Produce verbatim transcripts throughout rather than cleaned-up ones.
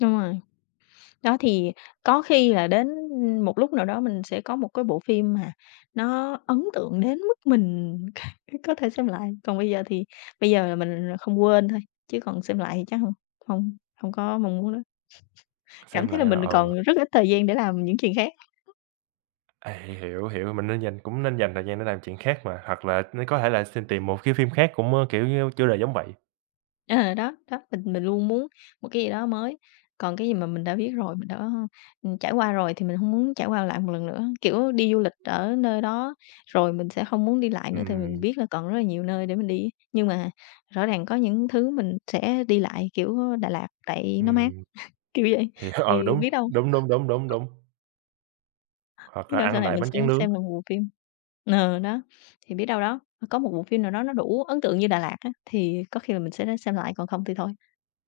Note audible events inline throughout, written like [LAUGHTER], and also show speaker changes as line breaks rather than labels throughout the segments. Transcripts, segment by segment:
Đúng rồi. Đó, thì có khi là đến, ưm, một lúc nào đó mình sẽ có một cái bộ phim mà nó ấn tượng đến mức mình có thể xem lại, còn bây giờ thì bây giờ là mình không quên thôi, chứ còn xem lại thì chắc hông hông hông có mong muốn đó. [SNIFFS] Cảm
Xem
thấy
lại
là
là,
mình, à,
ờ
còn rất ít thời gian để làm những chuyện khác.
À, hiểu, hiểu, hiểu. Mình nên dành cũng nên dành thời gian để làm chuyện khác mà, hoặc là [UNINTELLIGIBLE] có thể là xiên tìm một cái phim khác cũng, ơ, kiểu như, chủ đề giống vậy.
Ờ, đó, đó, mình mình luôn muốn một cái gì đó mới, còn cái gì mà mình đã biết rồi, mình đã, ừm, trải qua rồi thì mình hông muốn trải qua lại một lần nữa. Kiểu đi du lịch ở nơi đó rồi mình sẽ không muốn đi lại nữa tại mình
Ừm.
biết là còn rất là nhiều nơi để mình đi, nhưng mà rõ ràng có những thứ mình sẽ đi lại kiểu, ơ, Đà Lạt tại nó mát, [CHUCKLES]
Ừm.
kiểu vậy.
Thì h ờ,
Thì
đúng,
biết đâu
đúng, đúng, đúng, đúng,
[CHUCKLES]
đúng. Hoặc
Biết
là
đâu sau
ăn
này
lại
mình
bánh
sẽ
tráng nướng.
xem được một bộ phim ờ, đó, thì biết đâu đó, ơ, có một bộ phim nào đó nó đủ ấn tượng như Đà Lạt á, thì có khi là mình sẽ đó xem lại còn không thì thôi.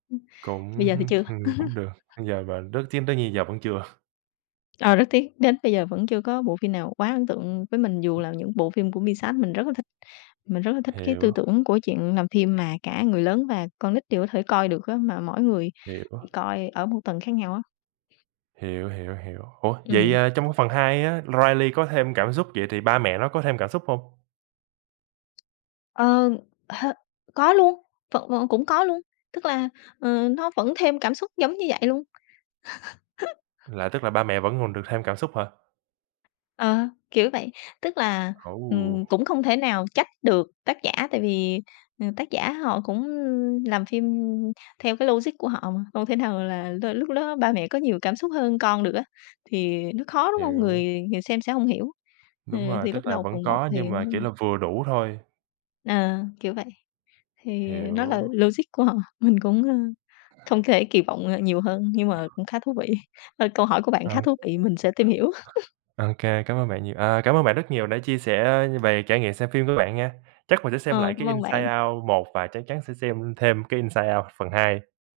Ưm. Bây
Cũng
giờ thì chưa.
[CHUCKLES] cũng được,
[CHUCKLES]
bây giờ và rất chiếm tới như giờ vẫn chưa.
Ờ, rất tiếc, đến bây giờ vẫn chưa có bộ phim nào quá ấn tượng với mình dù là những bộ phim của Pixar, mình rất là thích, mình rất là thích cái tư
Hiểu.
tưởng của chuyện làm phim mà cả người lớn và con nít đều có thể coi được á, mà mỗi người
Hiểu.
thì coi ở một tầng khác nhau á.
Hiểu, hiểu, hiểu. Ủa, vậy,
Ừm.
à, trong cái phần hai á, Riley có thêm cảm xúc vậy thì ba mẹ nó có thêm cảm xúc hông?
Ờ hơ, có luôn, vẫn v cũng có luôn, tức là, ờ, nó vẫn thêm cảm xúc giống như vậy luôn.
Là tức là ba
[CHUCKLES]
mẹ vẫn còn được thêm cảm xúc hả?
Ờ, kiểu vậy, tức là, ừm,
Ồ!
cũng không thể nào trách được tác giả, tại vì, ừm, tác giả họ cũng làm phim theo cái logic của họ mà, không thể nào là l lúc đó ba mẹ có nhiều cảm xúc hơn con được á, thì nó khó, đúng không?
Hiểu.
Người người xem sẽ hông hiểu, ờ,
Đúng rồi,
thì lúc
tức là
đầu
vẫn
phần một
có, nhưng
thì
mà, kiểu
hông
là, vừa đủ thôi.
À, kiểu vậy, thì, ờ, nó là
Hiểu.
logic của họ, mình cũng, ơ, không có thể kỳ vọng, ờ, nhiều hơn, nhưng mà cũng khá thú vị. Thôi câu hỏi của bạn
Ờ.
khá
[UNINTELLIGIBLE]
thú vị, mình sẽ tìm hiểu. [CHUCKLES]
OK, cảm ơn bạn nhiều, à, cảm ơn bạn rất nhiều đã chia sẻ, ơ, về trải nghiệm xem phim của bạn nha. Chắc mình sẽ xem
Ờ,
lại cái
cảm ơn bạn.
"Inside Out" một và chắc chắn sẽ xem thêm cái "Inside Out" phần hai.